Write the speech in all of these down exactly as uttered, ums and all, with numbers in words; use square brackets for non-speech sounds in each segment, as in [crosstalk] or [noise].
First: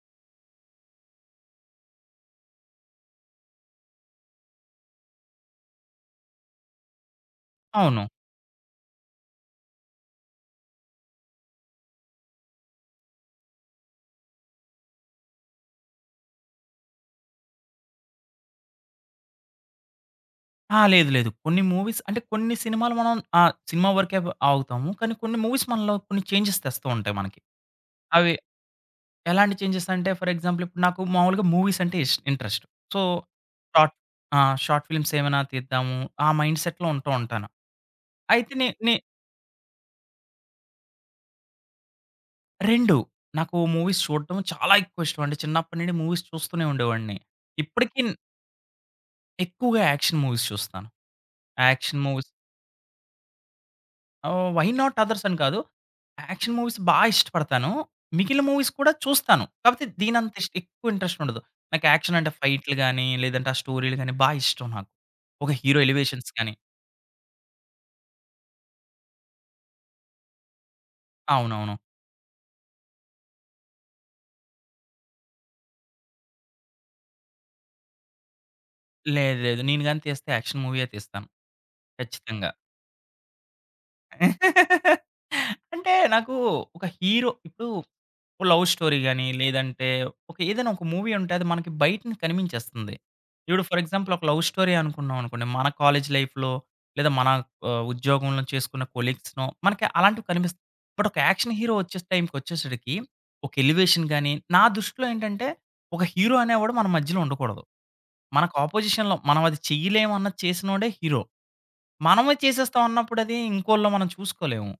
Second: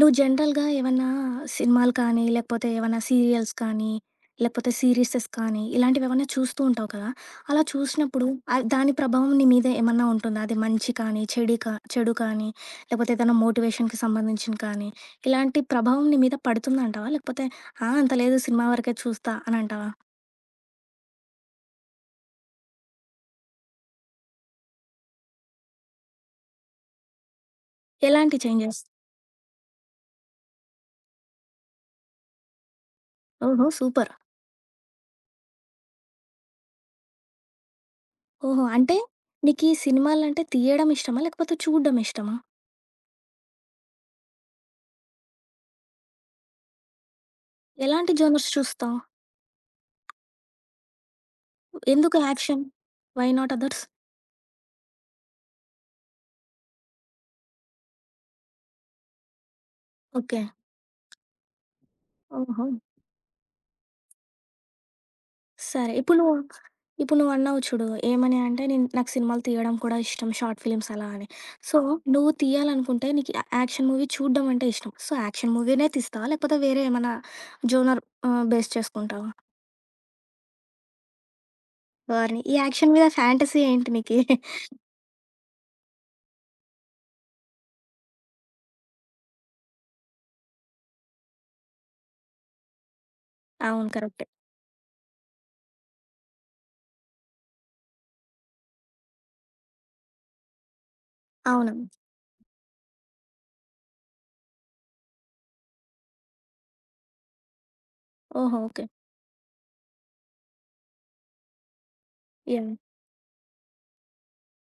నువ్వు జనరల్‌గా ఏవన్నా సినిమాలు కానీ, లేకపోతే ఏమన్నా సీరియల్స్ కానీ, లేపోతే సీరిసెస్ కానీ ఇలాంటివేమన్నా చూస్తూ ఉంటావు కదా! అలా అవును. చూసినప్పుడు అది దాని ప్రభావం నీ మీద ఏమన్నా ఉంటుందా? అది మంచి కానీ చెడే కా చెడు కానీ లేపోతే ఏదైనా మోటివేషన్‌కి సంబంధించింది కానీ ఇలాంటి ప్రభావం నీ మీద పడుతుందంటావా? లేకపోతే ఆహ్, అంత లేదు సినిమా వరకే చూస్తా అనంటావా? ఆ! లేదు లేదు. కొన్ని మూవీస్ అంటే కొన్ని సినిమాలు మనం ఆహ్, సినిమా వరకే ఆగుతాము. కానీ కొన్ని మూవీస్ మనలో కొన్ని చేంజెస్ తెస్తూ ఉంటాయి మనకి. అవి ఎలాంటి చేంజెస్? ఎలాంటి చేంజెసంటే ఫర్ ఎగ్జాంపుల్ ఇప్పుడు నాకు మాములుగా మూవీస్ అంటే ఇష్ ఇంట్రెస్ట్. సో ఓహో! Short super. ఆహ్, షార్ట్ ఫిలి‌మ్సేమైనా తీద్దాము. ఆ మైండ్‌సెట్‌లో ఉంటూ ఉంటాను. అయితే ఓహో! నే నే అంటే నీకీ సినిమాలంటే తీయడం ఇష్టమా? లేకపోతే చూడ్దం ఇష్టమా? రెండు నాకు మూవీస్ చూడ్డము చాలా ఎక్కువ ఇష్టమండి. చిన్నప్పుడి నుండి మూవీస్ చూస్తూనే ఉండేవాడిని. ఇప్పుడికిన్ ఎలాంటి జోనర్స్ చూస్తావు? ఎక్కువగా యాక్షన్ మూవీస్ చూస్తాను. యాక్షన్ ఎందుకు movies action? Why not others? Ah, why not అదర్సని కాదు. యాక్షన్ మూవీస్ బా ఇష్టపడతాను. మిగిలిన మూవీస్ కూడా చూస్తాను. కాపోతే దీనంత ఓకే. ఇష్క్ ఎక్కువ ఇంట్రెస్టుండదు. నాకు యాక్షన్ అంటే ఫైట్లు ఓహో! గానీ, లేదంటే ఆ స్టోరీలు గానీ, బా ఇష్టం నాకు. ఒక హీరో సరే. ఇప్పుడు ఎలివేషన్స్ నువ్వు గానీ. ఇప్పుడు నువ్వన్నావు చూడు. ఏమనీ అంటే నేను నాకు సినిమాలు తీయడం కూడా ఇష్టం. షార్ట్ ఫిలి‌మ్స్ అలా అని. అవునవును. సో నువ్వు తీయాలనుకుంటే నీకు య యాక్షన్ మూవీ చూడ్డం అంటే ఇష్టం. సో యాక్షన్ మూవీ‌నే తీస్తావా? లేకపోతే వేరే ఏమైనా జోనర్ ఆహ్, బేస్ చేసుకుంటావా? లేదు లేదు. నేను గానీ తీస్తే యాక్షన్ మూవీయే తీస్తాను. ఓర్‌‌ని! ఖచ్చితంగా. ఈ యాక్షన్ మీద ఫ్యాంటసీ ఏంటి నీకు? [giggles] [laughs] అంటే నాకు ఒక హీరో ఇప్పుడు ఓ లవ్ స్టోరీ గానీ, లేదంటే ఒక ఏదైనా ఒక మూవీ ఉంటే అది మనకి బయట నించి కనిపించేస్తుంది. ఇప్పుడు ఫర్ అవును. ఎగ్జాంపుల్ ఒక కరెక్టే. లవ్ స్టోరీ అనుకున్నాం అనుకోండి, మన కాలేజీ లైఫ్‌లో లేదా మన ఆహ్, ఉద్యోగంలో చేసుకున్న కొలీగ్స్‌నో మనకి అలాంటివి కనిపిస్తాయి. బట్ ఒక యాక్షన్ హీరో అవును. వచ్చేస్ టైంకొచ్చేసరికి ఒక ఎలివేషన్ గానీ నా దృష్టిలో ఏంటంటే ఒక హీరో అనేవాడు మన మధ్యలో ఉండకూడదు. మనకు ఓహో! ఓకే. అపోజిషన్‌లో మనమది చెయ్యలేము అన్నది చేసినోడే హీరో. మనమే ఎన్ చేసేస్తాం అన్నప్పుడది ఇంకోళ్ళో మనం చూసుకోలేము.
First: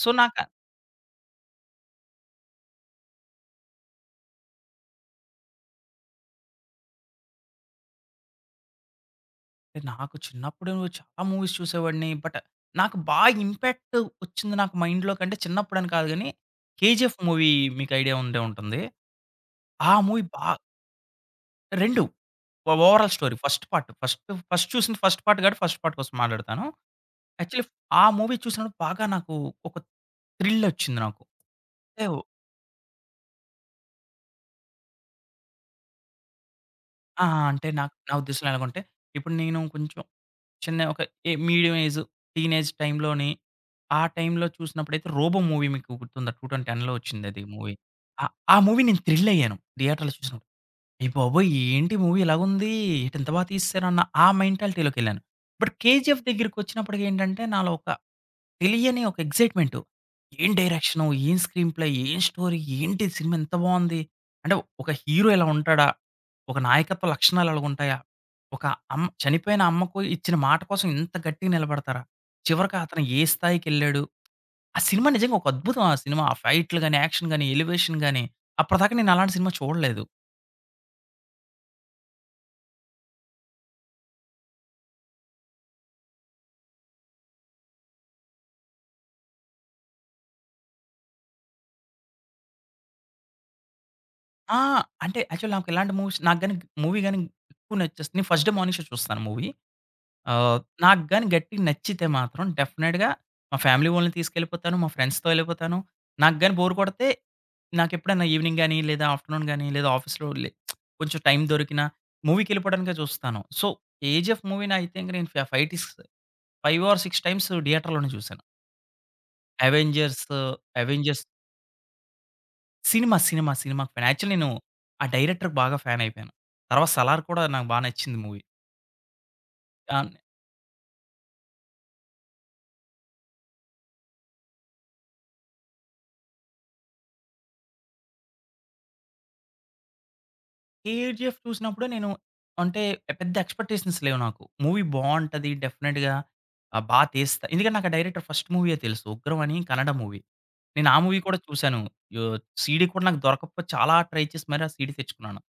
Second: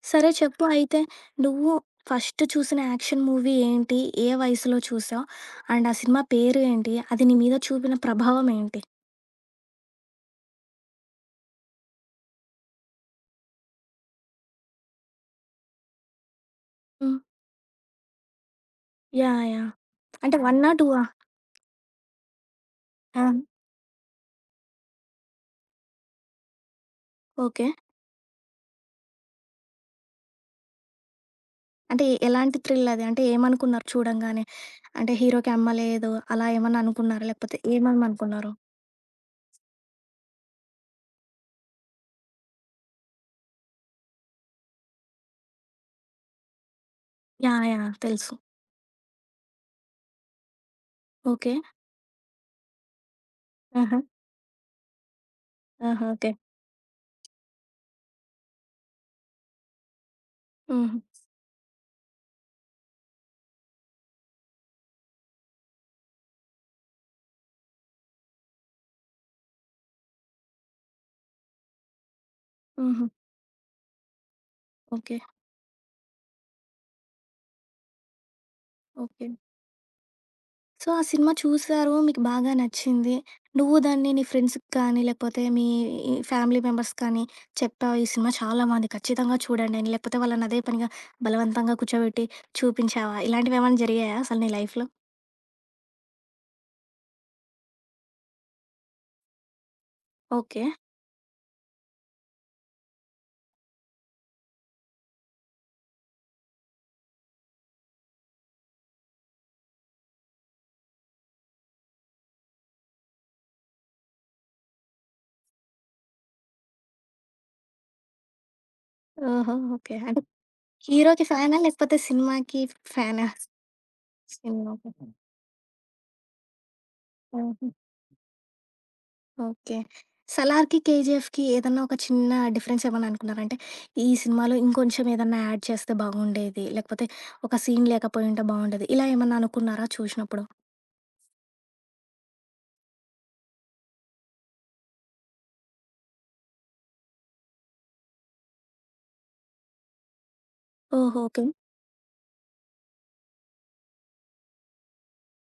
సో సరే, నాకా చెప్పు అయితే, నువ్వు ఫస్ట్ చూసిన యాక్షన్ మూవీ ఏంటి? ఏ వయసులో చూసావు? అండ్ ఆ సినిమా పేరేంటి? అది నీ మీద చూపిన ప్రభావం ఏంటి? నాకు చిన్నప్పుడే ఉచ్ చాలా మూవీస్ చూసేవాడిని. బట్, నాకు బాగా ఇంపాక్ట్ ఒచ్చింది నాకు మైండ్‌లో కంటే, చిన్నప్పుడని కాదు గాని, 'కేజీఎఫ్' హ్మ్. మూవీ మీకు ఐడియా ఉండే ఉంటుంది. యాహ్! యాహ్! ఆ మూవీ అంటే బా వన్నా? టూ ఆ? రెండు ఓ ఓవరాల్ ఆ! స్టోరీ. హ్మ్. ఫస్ట్ పార్ట్, ఫస్ట్ ఫస్ట్ చూసింది ఫస్ట్ పార్ట్ గాబట్టి ఫస్ట్ పార్ట్ కోసం మాటాడతాను. Actually okay. ఆ మూవీ చూసినప్పుడు బాగా నాకు ఒక థ్రిలొచ్చింది నాకు. అంటే ఏవ్ ఎలాంటి థ్రిలది? అంటే, ఏమనుకున్నారు చూడంగానే? అంటే హీరోకి అమ్మలేదు, అలా ఏమన్నా ఆ! అనుకున్నారా లేకపోతే అంటే నాక్ నా ఉద్దేశంలో ఏమేమనుకున్నారు? ఎలాగంటే, ఇప్పుడు నేను కొంచెం చిన్న ఒక ఎ మీడియం ఏజ్, టీనేజ్ టైమ్‌లోని ఆ టైంలో చూసినప్పుడైతే 'రోబో' మూవీ మీకు గుర్తుందా టూ తౌసండ్ టెన్‌లో ఒచ్చింది అది యాహ్! మూవీ. యాహ్! ఆ! తెలుసు. ఆ మూవీ నేను థ్రిలయ్యాను థియేటర్‌లో చూసినప్పుడు అయ్యబాబోయ్! ఓకే. ఏంటి మూవీ ఇలాగ ఉంది! ఏటి ఇంత బా ఆహా! తీసేసారన్న ఆ మెంటాలిటీ‌‌లోకెళ్ళాను. బట్ ఆహా! 'కేజీఎఫ్' ఓకే. దగ్గరికొచ్చినప్పటికెంటంటే, నాలో ఒక తెలియని ఒక ఎగ్జైట్‌మెంటు, ఏం హుహు. డైరెక్షను, ఏం స్క్రీన్‌ ప్లే‌, ఏం స్టోరీ! ఏంటి ఇది సినిమా ఇంత బావుంది. అంటే ఒక హీరో ఇలా ఉంటాడా, ఒక నాయకత్వ లక్షణాలు ఇలగా ఉంటాయా, ఒక అమ్ చనిపోయిన అమ్మకు ఇచ్చిన మాట కోసం ఇంత గట్టిగా నిలబడతారా, చివరికి అతను హుహు. ఏ స్థాయికెళ్ళాడు, ఆ సినిమా ఓకే. నిజంగా ఒక అద్భుతం. ఆ సినిమా ఆ ఫైట్‌లు‌గాని, యాక్షన్‌గాని, ఎలివేషన్‌గాని అప్పటిదాకా నేను ఓకే. అలాంటి సినిమా చూడలేదు. సో ఆ సినిమా చూసారు. మీకు బాగా నచ్చింది. నువ్వు దాన్ని నీ ఫ్రెండ్స్‌కి కానీ లేపోతే మీ ఇ ఫ్యామిలీ మెంబర్స్‌కి కానీ చెప్పావు ఈ సినిమా చాలా బావుంది ఖచ్చితంగా చూడండని లేకపోతే వాళ్ళని అదే పనిగా బలవంతంగా కూర్చోబెట్టి చూపించావా? ఇలాంటివి ఏమైనా జరిగాయా అసలు నీ ఆ! లైఫ్‌లో? అంటే యాక్చువల్లీ నాకు ఇలాంటి మూవీస్ నాకు గాని మూవీ గాని ఎక్కువ నచ్చేస్తే నేను ఫస్ట్ డే మార్నింగ్ షో చూస్తాను మూవీ. Ah, okay. నాకు గాని గట్టిగా నచ్చితే మాత్రం డెఫినిట్‌గా మా ఫ్యామిలీ వోళ్ళని తీసుకెళ్ళిపోతాను. మా ఫ్రెండ్స్‌తో ఎళ్ళిపోతాను. నాకు గాని బోర్ కొడితే నాకు ఎప్పుడైనా ఎవెనింగ్ గాని లేదా ఆఫ్టర్‌నూన్ గాని లేదా ఆఫీసులో లే [smacks lips] కొంచెం టైమ్ దొరికినా మూవీకెళ్ళిపోవడానికే చూస్తాను. సో 'కేజీఎఫ్' మూవీనయితే నేను ఫ్యా ఫైటిస్ ఫైవ్ ఆర్ సిక్స్ టైమ్స్ థియేటర్‌లోనే చూసాను. ఓహో! ఓకే. అంటే ఎవెంజర్సు ఎవెంజర్స్. హీరోకి ఫ్యానా? లేకపోతే సినిమాకి ఫ్ సినిమా! ఫ్యానా? సినిమా! సినిమా! ఫ్యాన్ యాక్చువలి నేను సినిమా ఆ డైరెక్టర్‌కి బాగా ఫ్యాన్ అయిపోయాను. తర్వాత సలార్ కూడా నాకు హుహు. బాగా నచ్చింది మూవీ. ఓకే. టాన్ 'సలార్‌కీ', 'కేజీఎఫ్‌కీ' ఏదైనా ఒక చిన్న డిఫరెన్స్ ఏవన్నా అనుకున్నారా? అంటే ఈ సినిమాలో ఇంకొంచెం ఏదైనా ఆడ్ చేస్తే బాగుండేది. లేకపోతే ఒక సీన్ లేకపోయింటే బాగుండేది. ఇలా ఏమన్నా అనుకున్నారా చూసినప్పుడు? 'కేజీఎఫ్' చూసినప్పుడే నేను అంటే పెద్ద ఎక్స్‌పెక్టేషన్స్ లేవు నాకు. మూవీ బావుంటది డెఫినిట్‌గా ఆహ్, బాగా తీస్తా ఎందుకంటే నాకు ఆ డైరెక్టర్ ఫస్ట్ మూవీయే తెలుసు. ఉగ్రం అని కనడం మూవీ. నేనా మూవీ ఓహో! కూడా ఓకే. చూసాను. యొ సీడీ కూడా నాకు దొరకకపోతే చాలా ట్రై చేసి మరి ఆ సీడీ తెచ్చుకున్నాను.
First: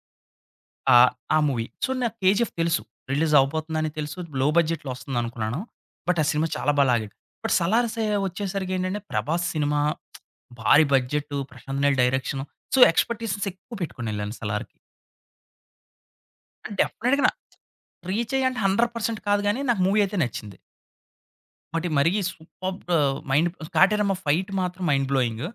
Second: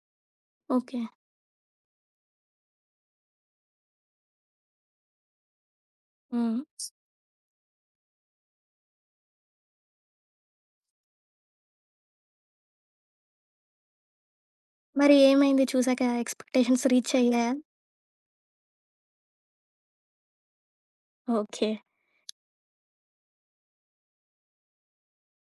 ఓకే. ఆహ్, ఆ మూవీ. సో నాకు 'కేజీఎఫ్' తెలుసు. రిలీజ్ అవ్వబోతుందని తెలుసు. లో బడ్జెట్‌లో ఒస్తుందనుకున్నాను బట్ ఆ సినిమా హ్మ్. చాలా బాగా లాగాడు. బట్ సలార్ సె ఒచ్చేసరికేంటంటే 'ప్రభాస్' సినిమా [smacks lips] భారీ budget 'Prashanth Neel' direction so expectations ఎక్కువ పెట్టుకొని ఎళ్ళాను 'సలార్‌కి'. మరి ఏమైంది చూసాక ఎక్స్‌పెక్టేషన్స్ రీచ్ డెఫినిట్‌గా అయ్యాయా? రీచ్ అయ్యి అంటే హండ్రెడ్ పర్సెంట్ కాదు గాని నాకు మూవీ అయితే నచ్చింది. ఓకే. వాటి మరి superb! Ah, mind Kateramma fight మాత్రం మైండ్ బ్లోయింగు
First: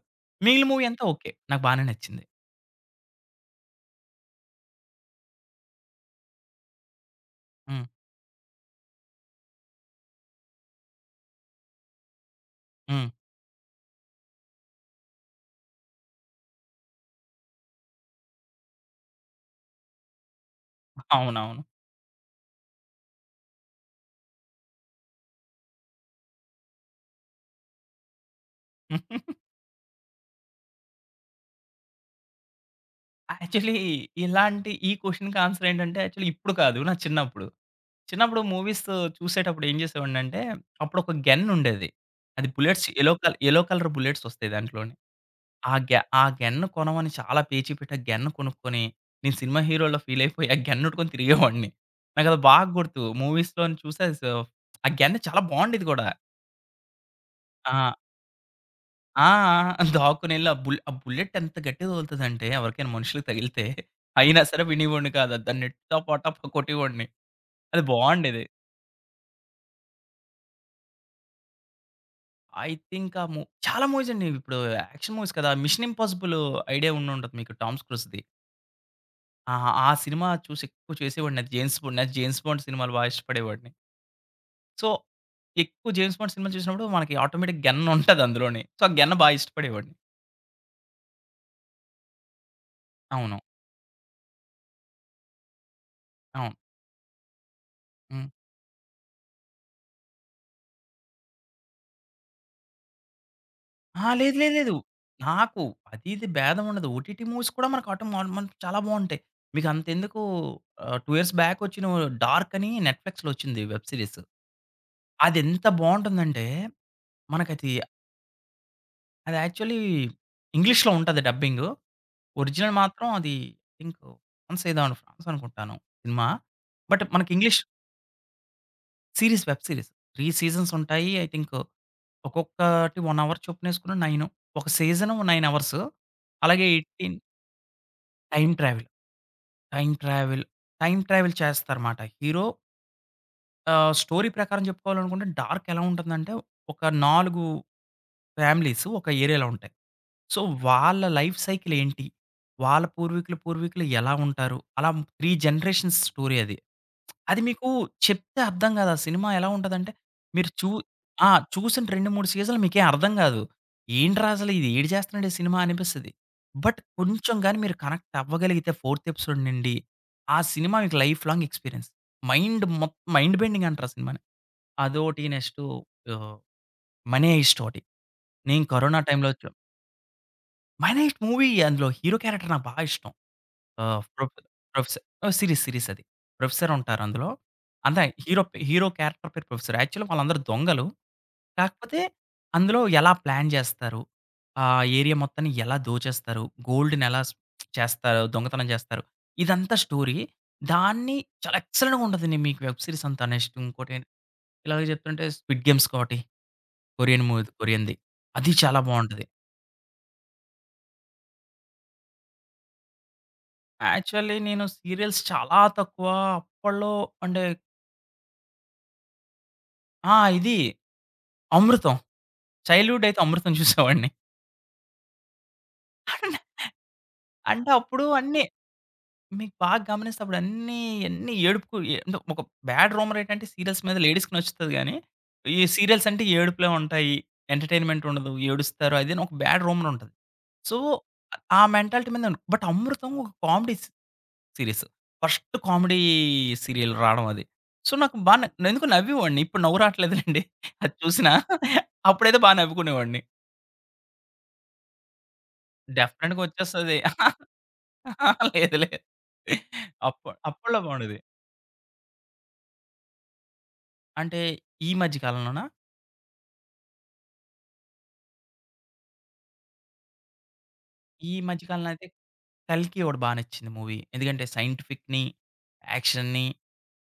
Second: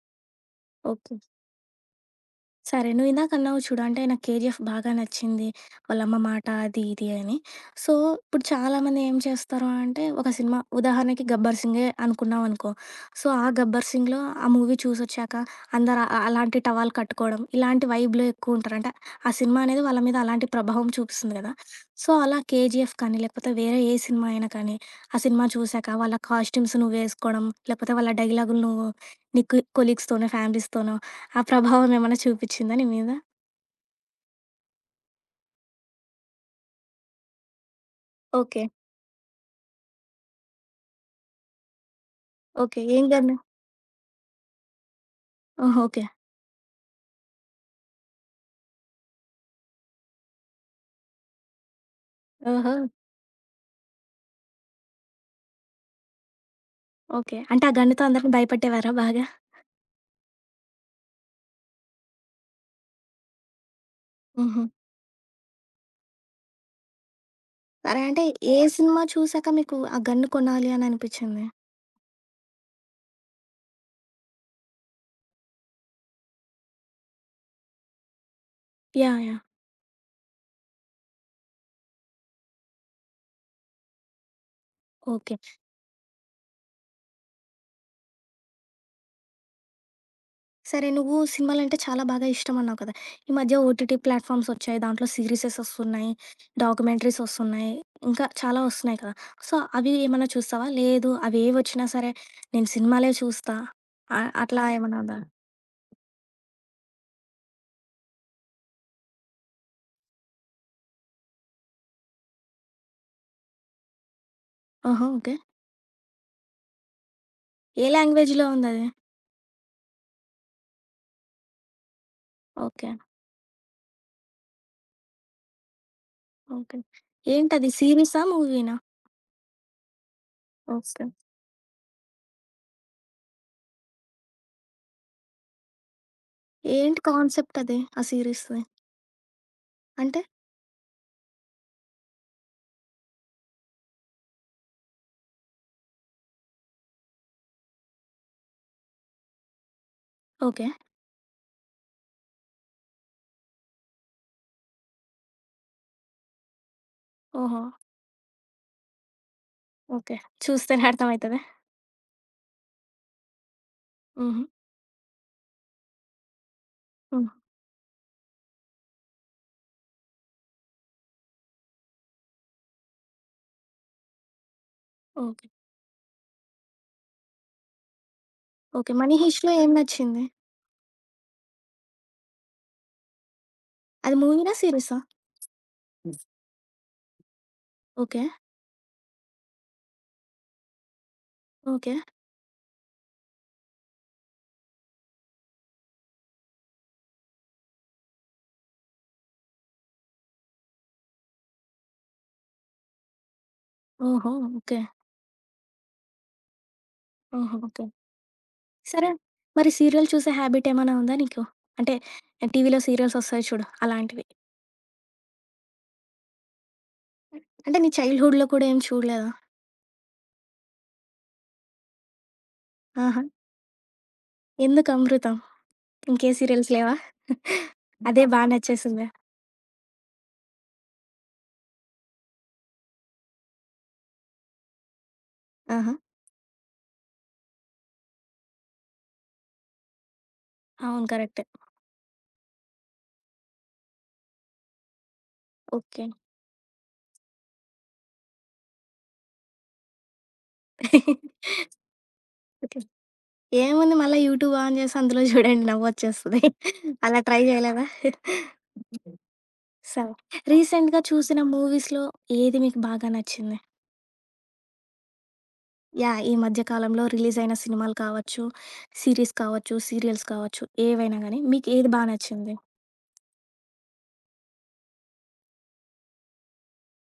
మిగిలిన మూవీ అంతా ఓకే. ఓకే. నాకు బానే నచ్చింది. సరే! నువ్వు ఇందాక అన్నావు చూడు. అంటే నాకు కేజీఎఫ్ బాగా నచ్చింది. వాళ్ళ అమ్మ మాట అది ఇది అని. హ్మ్. సో ఇప్పుడు చాలామంది ఏం చేస్తారు అంటే ఒక సినిమా ఉదాహరణకి గబ్బర్ సింగే అనుకున్నాం అనుకో. హ్మ్. సో ఆ గబ్బర్ సింగ్‌లో ఆ మూవీ చూసొచ్చాక అందరు అ అలాంటి టవల్ కట్టుకోవడం ఇలాంటివి వైబ్‌లో ఎక్కువ ఉంటారంటే ఆ సినిమా అనేది వాళ్ళ మీద అలాంటి ప్రభావం చూపిస్తుంది కదా! అవునవును. సో అలా కేజీఎఫ్ కానీ లేకపోతే వేరే ఏ సినిమా అయినా కానీ ఆ సినిమా చూశాక వాళ్ళ కాస్ట్యూమ్స్ నువ్వు ఏసుకోవడం లేకపోతే వాళ్ళ డైలాగులు నువ్వు [giggles] నీకు ఈ కొలీగ్స్‌తోనో ఫ్యామిలీస్‌తోనో ఆ [giggles] ప్రభావం ఏమన్నా చూపిచిందా నీమీద? యాక్చువలి ఇలాంటి ఈ క్వెషన్‌కి ఆన్సర్ ఏంటంటే యాక్చువలి ఇప్పుడు కాదు నా చిన్నప్పుడు, చిన్నప్పుడు ఓకే. మూవీసు చూసేటప్పుడు ఏం జేసేవాడినంటే అప్పుడు ఒక గెన్నుండేది. అది ఓకే. బుల్లెట్స్ ఏం యెల్లో క గన్ను? యెల్లో కలర్ బుల్లెట్స్ ఒస్తాయి దాంట్లోని. ఆ ఓహో! గ్య ఓకే. ఆ గ్యన్ కొనమని చాలా పేచి పెట్టి ఆ గ్యన్ కొనుక్కొని నేను సినిమా హీరోల ఫీల్ అయిపోయి ఆ గన్నెట్టుకొని తిరిగేవాడిని. నాకు అది బాగా ఓహో! గుర్తు మూవీస్‌లోన చూసి ఆ స ఆ గ్యన్నా చాలా బావుండేది గూడా. ఓకే. అంటే ఆ ఆ! గన్నుతో అందరిని భయపెట్టేవారా ఆ! బాగా? ఆ! [chuckles] దాక్కొనెళ్లి ఆ బు బుల్లెట్ ఎంత గట్టిగా తగులుతదంటే ఎవరికైనా మనుషులకి తగిలితే అయినా సరే హుహు. వినేవాడిని కాదు. దాన్ని టపా టపా కొట్టేవోడిని. అది అరే! అంటే బావుండేది. ఏ సినిమా చూసాక మీకు ఆ గన్ను కొనాలి అననిపిచింది? ఐ థింక్ ఆ మూ చాలా మూవీస్ అండి. ఇప్పుడు యాక్షన్ మూవీస్ కదా! మిషన్ ఇంపాసిబులు ఐడియా ఉండుంటది మీకు 'టామ్ క్రూయిజ్‌ది'. యాహ్! యాహ్! ఆహా! ఆ సినిమా చూసి ఎక్కువ చేసేవాడిని అది జేమ్స్ బాండ్ నా జేమ్స్ బాండ్ సినిమాలు బాగా ఇష్టపడేవాడిని. So, okay. ఎక్కువ జేమ్స్ బాండ్ సినిమాలు చూసినప్పుడు మనకి ఆటోమేటిక్ గెన్నుంటది అందులోని. సో, ఆ గెన్న బాగా ఇష్టపడేవాడిని. సరే, నువ్వు సినిమాలంటే చాలా బాగా ఇష్టం అన్నావు కదా! ఈ అవును. మధ్య ఓటీటీ ప్లాట్‌ఫార్మ్స్ ఒచ్చాయి దాంట్లో సిరీసెసొస్తున్నాయి, అవును. డాక్యుమెంటరీస్ ఒస్తున్నాయి ఇంకా హ్మ్. చాలా ఒస్తున్నాయి కదా! సో, అవి ఏమన్నా చూస్తావా? లేదు అవి ఏవోచ్చినా సరే నేను సినిమాలే చూస్తా, ఆ! ఆహ్, లేదు. లేదు. అట్లా లేదు. ఏమన్నా ఉందా? నాకు అది, ఇది బేదం ఉండదు. ఓటీటీ మూవీస్ కూడా మనకు ఆటో మన్ మం చాలా బాగుంటాయి. మీకంతెందుకు ఆహ్, టూ ఇయర్స్ బ్యాకొచ్చిన 'డార్క్' అని నెట్‌ప్లీక్స్‌లో ఒచ్చింది వెబ్ సీరీస్. ఓహో! ఓకే. అదేంత బావుంటుందంటే మనకది ఏ లాంగ్వేజ్‌లో ఉందది? అది యాక్చువలీ ఇంగ్లీష్‌లో ఉంటది డబ్బింగు. Original okay. మాత్రం అది ఇంకో వన్స్‌ ఏదో [unintelligible] అనుకుంటాను సినిమా. ఓకే. బట్ మనకి ఇంగ్లీష్ ఏంటది సీరిసా? మూవీ‌నా? Series, web series. Three seasons okay. ఉంటాయి ఐ థింక్ ఒక్కొక్కటి వన్ అవర్ చొప్పునేసుకున్న నైను. ఒక సీజను నైన్ అవర్స్ అలాగే ఏంటి ఎయిటీన్ కాన్సెప్ట్ అది. ఆ టైమ్ సీరీస్‌ది? ట్రావెల్. టైమ్ అంటే? ట్రావెల్, టైమ్ ట్రావెల్ చేస్తారు మాట హీరో ఆహ్, స్టోరీ ప్రకారం జెప్పుకోవాలనుకుంటే డార్క్ ఎలా ఉంటుందంటే ఒక నాలుగు ఫ్యామిలీసు ఒక ఏరియాలో ఉంటాయి. So okay. వాళ్ళ లైఫ్ సైకిల్ ఏంటి? వాళ్ళ పూర్వీకులు పూర్వీకులు ఎలా ఉంటారు? అలా త్రీ జనరేషన్స్ స్టోరీ అది. అది ఓహో! మీకు చెప్తే అర్థం గాదు. ఆ సినిమా ఎలా ఉంటదంటే ఓకే. మీరు చూ చూస్తేనే ఆ! అర్థమయితదా? చూసిన రెండు మూడు సీజన్‌లు మీకేం అర్థం గాదు. ఏంట్రా హుహు. అసలు ఇది ఏడి చేస్తున్నాడు ఈ సినిమానిపిస్తది. బట్ హ్మ్. కొంచెం గానీ మీరు కనెక్ట్ అవ్వగలిగితే ఫోర్త్ ఎపిసోడ్ నుండి ఆ సినిమా మీకు లైఫ్ లాంగ్ ఎక్స్‌పీరియన్స్. మైండ్ మొత్తం మైండ్ బెండింగంటారు ఆ సినిమాని. అదోకటి. ఓహ్! నెక్స్టు ఆహ్, 'మనీ హైస్ట్' ఒకటి. నేను ఓకే. కరోనా 'మనీ టైమ్‌లో చొ హిస్ట్‌లో' ఏం నచ్చింది? 'మనీ హైస్ట్' మూవీ అందులో హీరో క్యారెక్టర్ నాకు బాగా ఇష్టం. ఆహ్, అది ప్రొఫె మూవీనా? సిరీసా? ప్రొఫెసర్ ఆహ్, సీరీస్ సీరీసది. ప్రొఫెసర్ ఉంటారందులో అంత ఓకే. హీరో హీరో క్యారెక్టర్ పేరు ప్రొఫెసర్. యాక్చువలి వాళ్ళందరూ దొంగలు. ఓకే. కాకపోతే అందులో ఎలా ప్లాన్ జేస్తారు? ఆ ఏరియా మొత్తాన్ని ఎలా దోచేస్తారు? గోల్డ్‌నేలా చేస్తారు? దొంగతనం చేస్తారు? ఇదంతా స్టోరీ. దాన్ని చాలా ఎక్సలెంట్‌గా ఉంటదండి మీకు వెబ్ సీరీసంతా. నెక్స్ట్ ఇంకోటి ఓహో! ఇలా ఓకే. చెప్తుంటే స్విడ్ గేమ్స్ ఒకటి కొరియన్ మూవీ. ఓహో! ఓకే. కొరియన్‌ది. అది చాలా సరే బావుంటది. మరి సీరియల్ చూసే హాబిట్ ఏమైనా ఉందా నీకు? అంటే ఆహ్, టీవీలో సీరియల్సొస్తాయి చూడు అలాంటివి. యాక్చువల్లీ నేను సీరియల్స్ చాలా తక్కువ. అప్పట్లో అంటే అంటే నీ చైల్డ్‌హుడ్‌లో కూడా ఏమి చూడలేదా? ఆ! ఇది అమృతం. చైల్డ్‌హుడయితే ఆహా! అమృతం చూసేవాడిని. ఎందుకు అమృతం? ఇంకే [chuckles] సీరియల్స్ లేవా, అంటే అప్పుడు [chuckles] అదే బా అన్ని నచ్చేసిందా? మీకు బాగ గమనిస్తే అప్పుడన్ని అన్ని ఏడుపుకు ఒక బ్యాడ్ రూమర్ ఏంటంటే సీరియల్స్ మీద లేడీస్‌కి నచ్చుతది గాని, ఈ ఆహా! సీరియల్స్ అంటే ఏడుపులే ఉంటాయి, ఎంటర్‌టైన్‌మేం‌ట్ ఉండదు ఏడుస్తారు అదేను ఒక బ్యాడ్ రూమర్ ఉంటది. సో, అవును. ఆహ్, కరెక్టే. ఆ మెంటాలిటీ మీద బట్ అమృతం ఒక comedies series first comedy okay. Serial రాడం అది. సో, నాకు బా న ఎందుకో నవ్వి ఒడిని ఇప్పుడు నవ్వు రాట్లేదు లెండి అది చూసినా అప్పుడైతే [laughs] బా ఓకే. నవ్వుకునేవాడిని. ఏముంది మల్ల యూట్యూబు ఆన్ జేసి అందులో జూడండి నవ్వు డెఫినిట్‌గా ఒచ్చేస్తది ఒచ్చేస్తది. అలా ట్రై జేయలేదా? లేదు. లేదు. స అప్పు అప్పుడల్లో రీసెంట్‌గా బావుండేది. చూసిన మూవీస్‌లో ఏది మీకు బాగా నచ్చింది? అంటే ఈ మధ్య కాలంలోనా? యాహ్! ఈ మధ్య కాలంలో రిలీజయిన సినిమాలు కావచ్చు, సీరీస్ కావచ్చు, సీరియల్స్ కావచ్చు ఏవైనా ఈ గాని మధ్య మీకు కాలంలో ఏది బా నంటే నచ్చింది? కల్కి ఒకటి బా నచ్చింది మూవీ. ఎందుకంటే సైంటిఫిక్‌ని, యాక్షన్‌ని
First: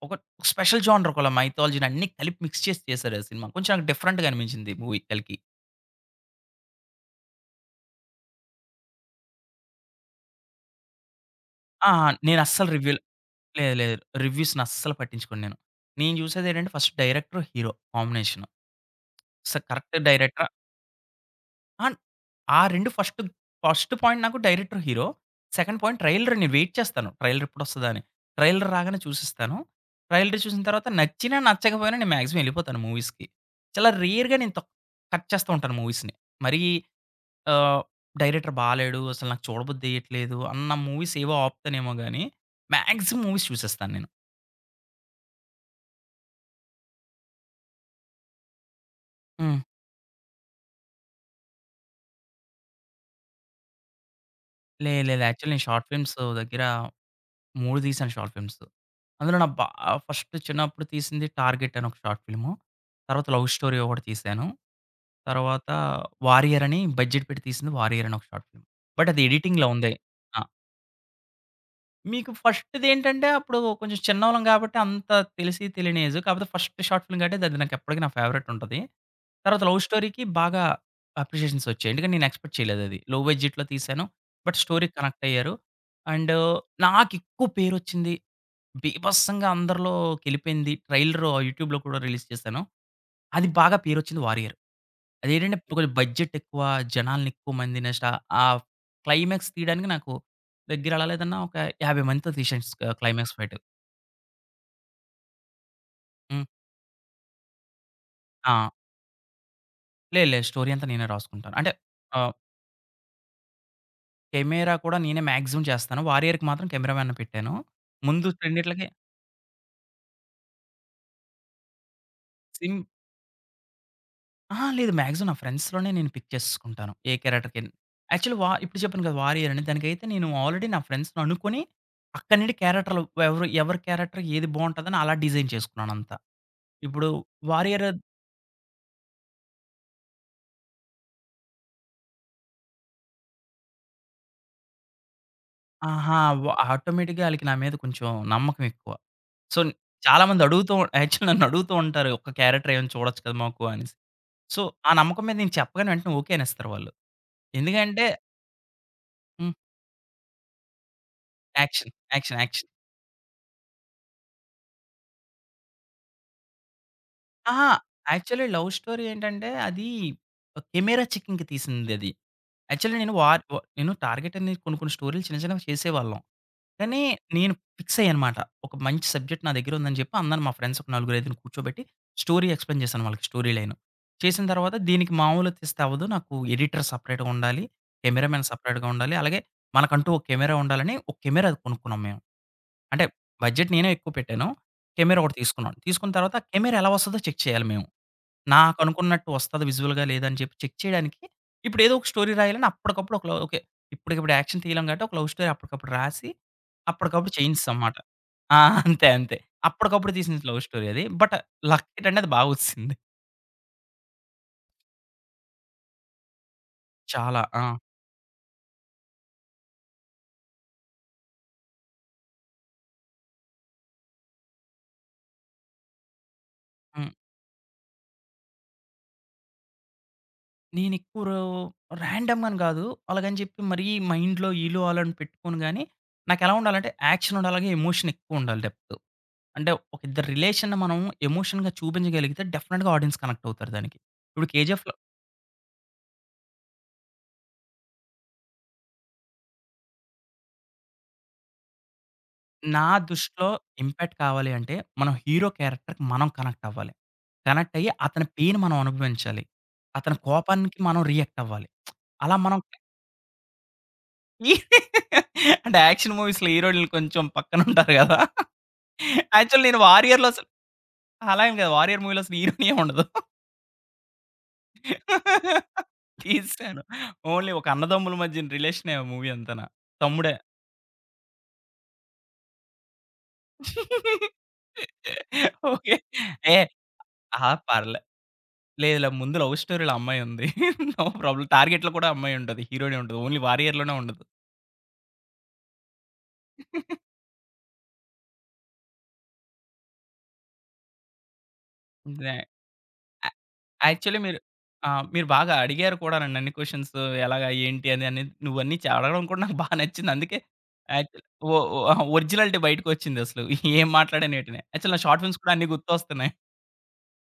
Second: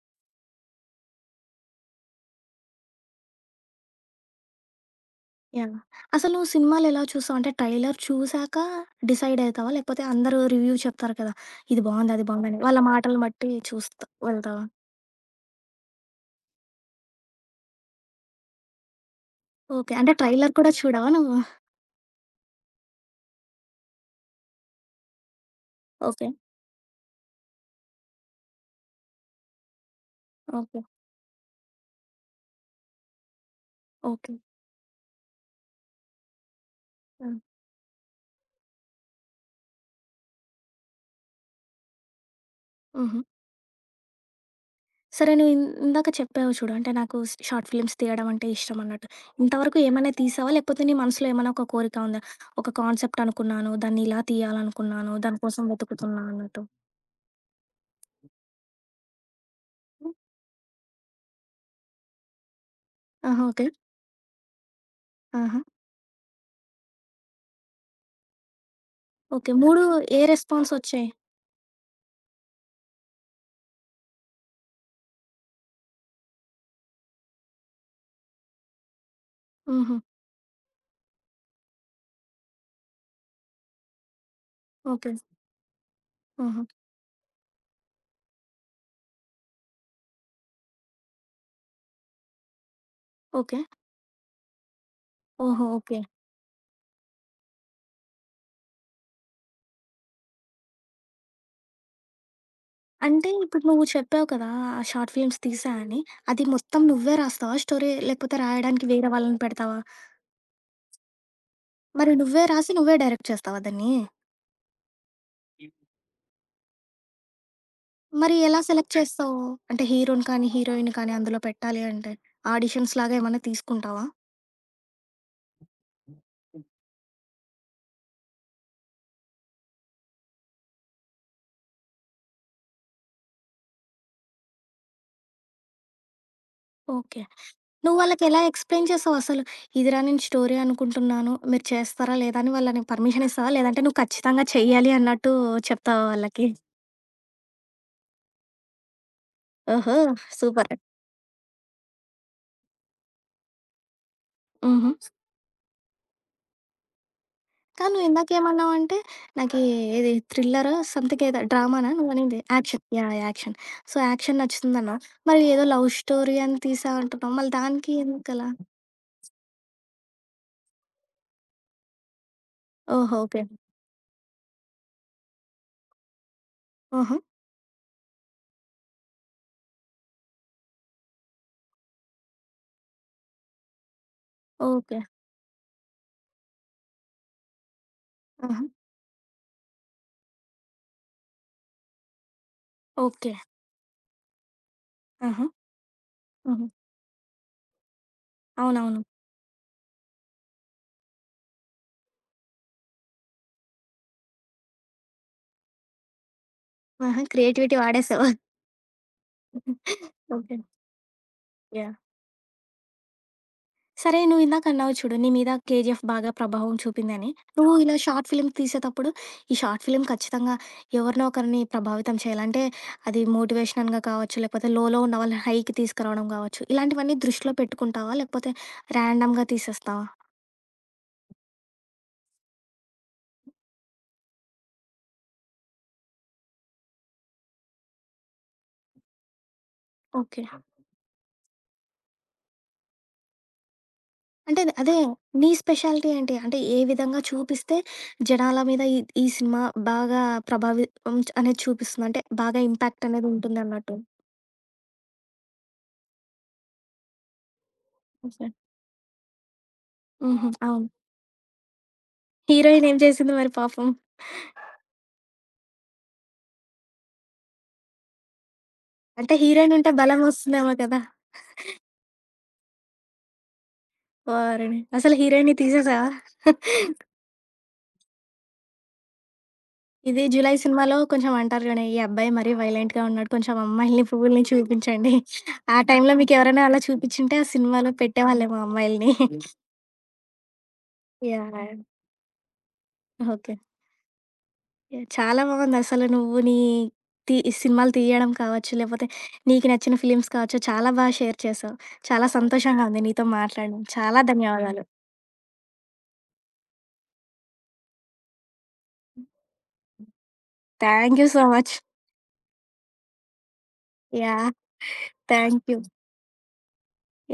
ఒక స్పెషల్ జోనర్ ఒక మైథాలజీ‌ని అన్ని కలిపి మిక్స్ చేసి చేశారు ఆ సినిమా కొంచెం డిఫరెంట్‌గా అనిపించింది మూవీ కల్కి. యాహ్! అసలు నువ్వు సినిమాలు ఎలా చూసావు? అంటే టైలర్ చూసాక డిసైడ్ అయితవా? లేకపోతే అందరూ రివ్యూ చెప్తారు కదా! ఇది ఆ! బావుంది, అది నేను బావుందని అస్సలు వాళ్ళ రివ్యూల్ మాటలు బట్టి లేదు లేదు. చూస్తా రివ్యూస్‌ని వెళ్తావా? అస్సలు పట్టించుకోను నేను. నేను జూసేదేంటంటే ఫస్ట్ డైరెక్టర్ హీరో కాంబినేషను. స ఓకే. కరెక్ట్ అంటే డైరెక్టరా? ట్రైలర్ కూడా చూడవా నువ్వు? అన్ ఆ రెండు ఫస్ట్, ఫస్ట్ పాయింట్ నాకు director, hero. Second point okay. Trailer నేను వైట్ చేస్తాను ట్రైలర్ ఎప్పుడు ఒస్తాదా అని. ట్రైలర్ రాగానే చూసేస్తాను. ట్రైలరు చూసిన ఓకే. తరువాత నచ్చినా నచ్చకపోయినా నేను మాక్సిమం యెళ్ళిపోతాను మూవీస్‌కి. చాలా ఓకే. రేర్‌గా నేను తక్ కట్ చేస్తూ ఉంటాను మూవీస్‌ని మరి హ్మ్. ఆహ్, డైరెక్టర్ బాలేడు అసలు నాకు చూడబుద్ధి ఏయ్యట్లేదు అన్న మూవీసేవో ఆపుతానేమో గాని మాక్సిమం హుహు. మూవీస్ చూసేస్తాను నేను. సరే నే ఇందాక చెప్పావు చూడు. అంటే నాకు స్ షార్ట్ ఫిల్మ్స్ తీయడం అంటే ఇష్టమన్నట్టు. హ్మ్. ఇంతవరకు ఏమైనా తీసావా? లేకపోతే నీ మనసులో ఏమన్నా ఒక కోరిక ఉందా? ఒక కాన్సెప్ట్ అనుకున్నాను, దాన్ని ఇలా లేదు తీయాలనుకున్నాను, లేదు. దాని యాక్చువల్లీ నేను కోసం షార్ట్ ఫిల్మ్స్ వెతుకుతున్నా దగ్గర అన్నట్టు. మూడు తీసాను షార్ట్ ఫిల్మ్సు. అందులో నా బా హ్మ్. ఫస్ట్ చిన్నప్పుడు తీసింది టార్గెట్ అని ఒక షార్ట్ ఫిల్ము. తర్వాత ఆహా! Love okay. స్టోరీ ఒకటి తీశాను. ఆహా! తర్వాత వారియర్ అని బడ్జెట్ పెట్టి తీసింది వారియర్ అని ఒక షార్ట్ ఫిల్మ్. బట్ అది ఓకే. ఎడిటింగ్‌లో మూడు ఉంది. ఏ ఆ! రెస్పాన్సొచ్చాయి? మీకు ఫస్ట్ దేంటంటే అప్పుడు కొంచెం చిన్నోళ్ళం గాబట్టి అంత తెలిసి తెలియని ఏజు. కాకపోతే ఫస్ట్ షార్ట్ ఫిల్మ్ గాబట్టి అది నాకెప్పటికి నా ఫేవరెటుంటది. తర్వాత లవ్ హుహు. స్టోరీ‌కి బాగా అప్రిషియేషన్సొచ్చాయి. ఎందుకంటే, నేను ఎక్స్‌పెక్ట్ చేయలేదది. లో బడ్జెట్‌లో తీసాను. బట్ స్టోరీ‌కి ఓకే. కనెక్టయ్యారు. అండ్ హుహు. నాకెక్కువ పేరొచ్చింది, బీభత్సంగా అందరిలో కెళ్ళిపోయింది, ట్రైలరు యూట్యూబ్‌లో కూడా రిలీజ్ చేశాను. అది ఓకే. బాగా పేరొచ్చింది వారియర్. అదేంటంటే, ఓహో! ఇప్పుడు ఓకే. బడ్జెట్ ఎక్కువ. జనాలని ఎక్కువ మంది నష ఆ క్లైమాక్స్ తీయడానికి నాకు దగ్గర ఎలా లేదన్నా ఒక యాభై మందితో తీశా ఆహ్, అంటే క్లైమాక్స్ ఫైటు. ఇప్పుడు నువ్వు చెప్పావు కదా! ఆ షార్ట్ ఫిల్మ్స్ తీశా అని. హ్మ్. అది మొత్తం నువ్వే రాస్తావా స్టోరీ? లేకపోతే ఆ! రాయడానికి వేరే వాళ్ళని పెడతావా? లేదు లేదు. స్టోరీ అంతా నేనే రాసుకుంటాను. అంటే మరి ఆహ్ నువ్వే రాసి నువ్వే డైరెక్ట్ చేస్తావా దాన్ని? కెమెరా కూడా నేనే మాక్సిమమ్ చేస్తాను. వారియర్‌కి మాత్రం క్యామెరా మ్యాన్‌ని పెట్టాను. ముందు మరీ ఎలా రెండిట్లకి సెలెక్ట్ చేస్తావు? అంటే హీరో‌ని కానీ హీరోయిన్ కానీ అందులో పెట్టాలి అంటే సింగ్ ఆడిషన్స్‌లాగా ఏమైనా తీసుకుంటావా? అహా! లేదు. మాక్సిమం నా ఫ్రెండ్స్‌లోనే నేను పిక్ చేసేసుకుంటాను. ఏ క్యారెక్టర్‌కెన్ యాక్చువల్లీ వా ఇప్పుడు చెప్పాను కదా! వారియర్ అని దానికైతే నేను ఆల్రెడీ నా ఫ్రెండ్స్‌ని అనుకోని అక్కడి నుండి క్యారెక్టరులు ఎవరు ఎవరి క్యారెక్టర్ ఏది బావుంటదని అలా డిజైన్ చేసుకున్నానంత. ఇప్పుడు ఓకే. వారియర్ నువ్వు అద్ వాళ్ళకెలా ఎక్స్‌ప్లెయిన్ చేసావు అసలు? "ఇది రా నేను స్టోరీ అనుకుంటున్నాను. మీరు చేస్తారా? లేదా?" అని వాళ్ళ పర్మిషన్ ఇస్తావా? "లేదంటే నువ్వు ఖచ్చితంగా చేయాలి" అన్నట్టు చెప్తావా ఆహా! వాళ్ళకి? వ ఆటోమేటిక్‌గా ఆళ్ళకి నా మీద కొంచెం నమ్మకం ఎక్కువ. సో న్ ఓహో! చాలామంది అడుగుతూ సూపర్! యాక్చువలి [chuckles] నన్ను అడుగుతూ ఉంటారు "ఒక్క క్యారెక్టర్ ఏమైనా చూడొచ్చు కదా! మాకు" అనేసి. సో ఆ హుహు. నమ్మకం మీద నేను చెప్పగానే వెంటనే ఓకేనేస్తారు వాళ్ళు. కానీ ఎందుకంటే నువ్విందాకేమన్నావంటే, హ్మ్. నాకీ ఇది థ్రిల్లరో, స‌మ్‌థింగ్ ఏదో, డ్రామనా యాక్షన్. నువ్వనింది? Action. Action. Action. Yeah! Action. So action నచ్చుతుందన్నావు. మరి ఏదో లవ్ స్టోరీ అని తీసావు అంటున్నావు. మళ్ళ అహా! దానికి యాక్చువల్లీ ఎందుకలా? లవ్ స్టోరీ ఏంటంటే అది ఒక కెమెరా చెకింగ్‌కి తీసిందది. యాక్చువల్లీ నేను ఓహో! War okay. వ నేను టార్గెట్ అనేది కొన్ని కొన్ని స్టోరీలు చిన్న చిన్నవి చేసేవాళ్ళం. కానీ హుహు. నేను ఫిక్స్‌య్యానమాట. ఒక మంచి సబ్జెక్ట్ నా దగ్గరుందని జెప్పి, అందరు మా ఫ్రెండ్స్ ఒక నలుగురు, ఐదుగురు కూర్చోబెట్టి, స్టోరీ ఎక్స్‌ప్లెయిన్ చేశాను వాళ్ళకి స్టోరీ లైను. చేసిన తర్వాత ఓకే. దీనికి మామూలుగా తీస్తే అవ్వదు, నాకు ఎడిటర్ సెపరేట్‌గా ఉండాలి. కెమెరామన్ హుహు. సెపరేట్‌గా ఉండాలి. అలాగే మనకంటూ ఒక కెమెరా ఉండాలని ఒక కెమెరా కొనుక్కున్నాం మేము. అంటే ఓకే. బడ్జెట్ నేనే ఎక్కువ పెట్టాను. కెమెరా ఒకటి హుహు. తీసుకున్నాను. తీసుకున్న తర్వాత ఆ హుహు. కెమెరా ఎలా వస్తుందో చెక్ చేయాలి మేము. అవునవును. నాకనుకున్నట్టు వస్తాది విజువల్‌గా లేదా అని చెప్పి చెక్ చేయడానికి, ఇప్పుడు ఏదో ఒక స్టోరీ రాయాలని అప్పటికప్పుడు ఒకల ఓకే. ఇప్పటికిప్పుడు యాక్షన్ తీయలేం కాబట్టి, ఒక లవ్ స్టోరీ అప్పటికప్పుడు రాసి, ఆహా! అప్పటికప్పుడు క్రియేటివిటీ చేయించేసాంమాట. వాడేసావు? [chuckles] ఆ! [chuckles] అంతే. అంతే. అప్పటికప్పుడు [giggles] తీసింది ఓకే. లవ్ స్టోరీ అది. But yeah! లక్కేంటంటే అది బాగొచ్చింది. సరే, నువ్వు ఇందాకన్నావు చూడు, నీ మీద 'కేజీఎఫ్' బాగా ప్రభావం చూపిందని, చాలా. నువ్వు ఆ! ఇలా షార్ట్ ఫిల్మ్స్ తీసేటప్పుడు ఈ షార్ట్ ఫిల్మ్ ఖచ్చితంగా ఎవరినో ఒకరిని ప్రభావితం చేయాలి. అంటే, అది మోటివేషనల్‌గా కావచ్చు, లేకపోతే లోలో ఉన్న వాళ్ళని హైకి తీసుకురావడం కావచ్చు హ్మ్. ఇలాంటివన్నీ దృష్టిలో పెట్టుకుంటావా? లేకపోతే, రాండమ్‌గా తీసేస్తావా? నేను ఎక్కువ రో రాండమ్ అని గాదు. అలాగని చెప్పి, మరీ మైండ్‌లో ఈళ్ళు, ఆళ్ళు అని పెట్టుకొని గాని, నాకు ఎలా ఉండాలి అంటే, యాక్షన్ ఉండాలిగా, ఎమోషనెక్కువుండాలి డెప్త్. అంటే ఒక ఇద్దరి ఓకే. రిలేషన్‌ని మనం ఎమోషన్‌గా చూపించగలిగితే, డెఫినిట్‌గా ఆడియన్స్ కనెక్టవుతారు దానికి. ఇప్పుడు అంటే దే 'కేజీఎఫ్‌లో' అదే నీ స్పెషాలిటీ ఏంటి? అంటే ఏ విధంగా చూపిస్తే, జనాల మీద ఈ ఈ సినిమా బాగా ప్రభావితం అనేది చూపిస్తుంది? అంటే బాగా నా ఇంపాక్టనేది దృష్టిలో ఉంటుందన్నట్టు. ఇంపాక్ట్ కావాలి అంటే, మనం హీరో క్యారెక్టర్‌కి మనం కనెక్టవ్వాలి. కనెక్టయ్యి అతని ఓకే. పెయిన్ మనం అనుభవించాలి, అతని హుహు. కోపానికి అవును. మనం రియాక్టవ్వాలి. [smacks lips] అలా మనం హీరోయినేమి చేసింది మరి పాపం? [laughs] అంటే యాక్షన్ మూవీస్‌లో హీరోయిన్‌లు కొంచెం పక్కన ఉంటారు గదా. అంటే యాక్చువల్ హీరోయిన్ నేను ఉంటే బలం 'వారియర్‌లో' అసలు వస్తుందేమో కదా! అలా ఏమి కాదు 'వారియర్' మూవీలో అసలు హీరోయినేమి ఉండదు. ఓరినీ! అసల హీరోయిన్‌ని తీసేసావా? తీసెసాను. [chuckles] ఓన్లీ ఒక అన్నదమ్ముల మధ్య రిలేషనే మూవీ అంతాన. ఇది తమ్ముడే! 'జులై' సినిమాలో కొంచెం అంటారు చూడండి. ఈ అబ్బాయి మరి వయోలెంట్‌గా ఉన్నాడు, కొంచెం అమ్మాయిల్ని, పువ్వులని చూపించండి, [chuckles] ఆ ఓకే. టైంలో ఎ మీకెవరైనా అలా చూపించుంటే ఆ ఆహా! సినిమాలో పర్లే. పెట్టే వాళ్ళేమో అమ్మాయిల్ని. లేదులే ముందు [chuckles] లవ్ స్టోరీలో అమ్మాయి ఉంది. [laughs] No problem. యాహ్! టార్గెట్‌‌లో కూడా అమ్మాయి ఉంటది. హీరోయినే ఉంటది. Only okay. 'వారియర్‌లోనే' ఉండదు. ఎ చాలా బాగుందసలు. నువ్వు నీ, [giggles] తి సినిమాలు తీయడం కావచ్చు. లేకపోతే, నీకు నచ్చిన ఫిల్మ్స్ కావచ్చు. చాలా బాగా షేర్ చేసావు. చాలా డ్రె యా సంతోషంగా ఉంది నీతో మాట్లాడడం. యాక్చువల్లీ చాలా మీరు ధన్యవాదాలు. ఆ! మీరు బాగా అడిగారు కూడా నన్ను అన్ని క్వశ్చన్స్‌ ఎలాగా, ఏంటి అని, నువ్వన్నీ చా అడగడం కూడా [chuckles] నాకు బా నచ్చింది. అందుకే, అక్ థాంక్యూ సో ఒ మచ్. ఒ ఒరిజినాలిటీ బయటికొచ్చింది అసలు. [chuckles] ఏం మాట్లాడాను యాహ్! ఏటినే యాక్చువల్ నా షార్ట్ ఫిల్మ్స్ కూడా అన్ని థాంక్యూ. గుర్తొస్తున్నాయి.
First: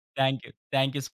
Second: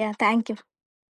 యాహ్! థాంక్యూ. థాంక్యూ. థాంక్యూ స్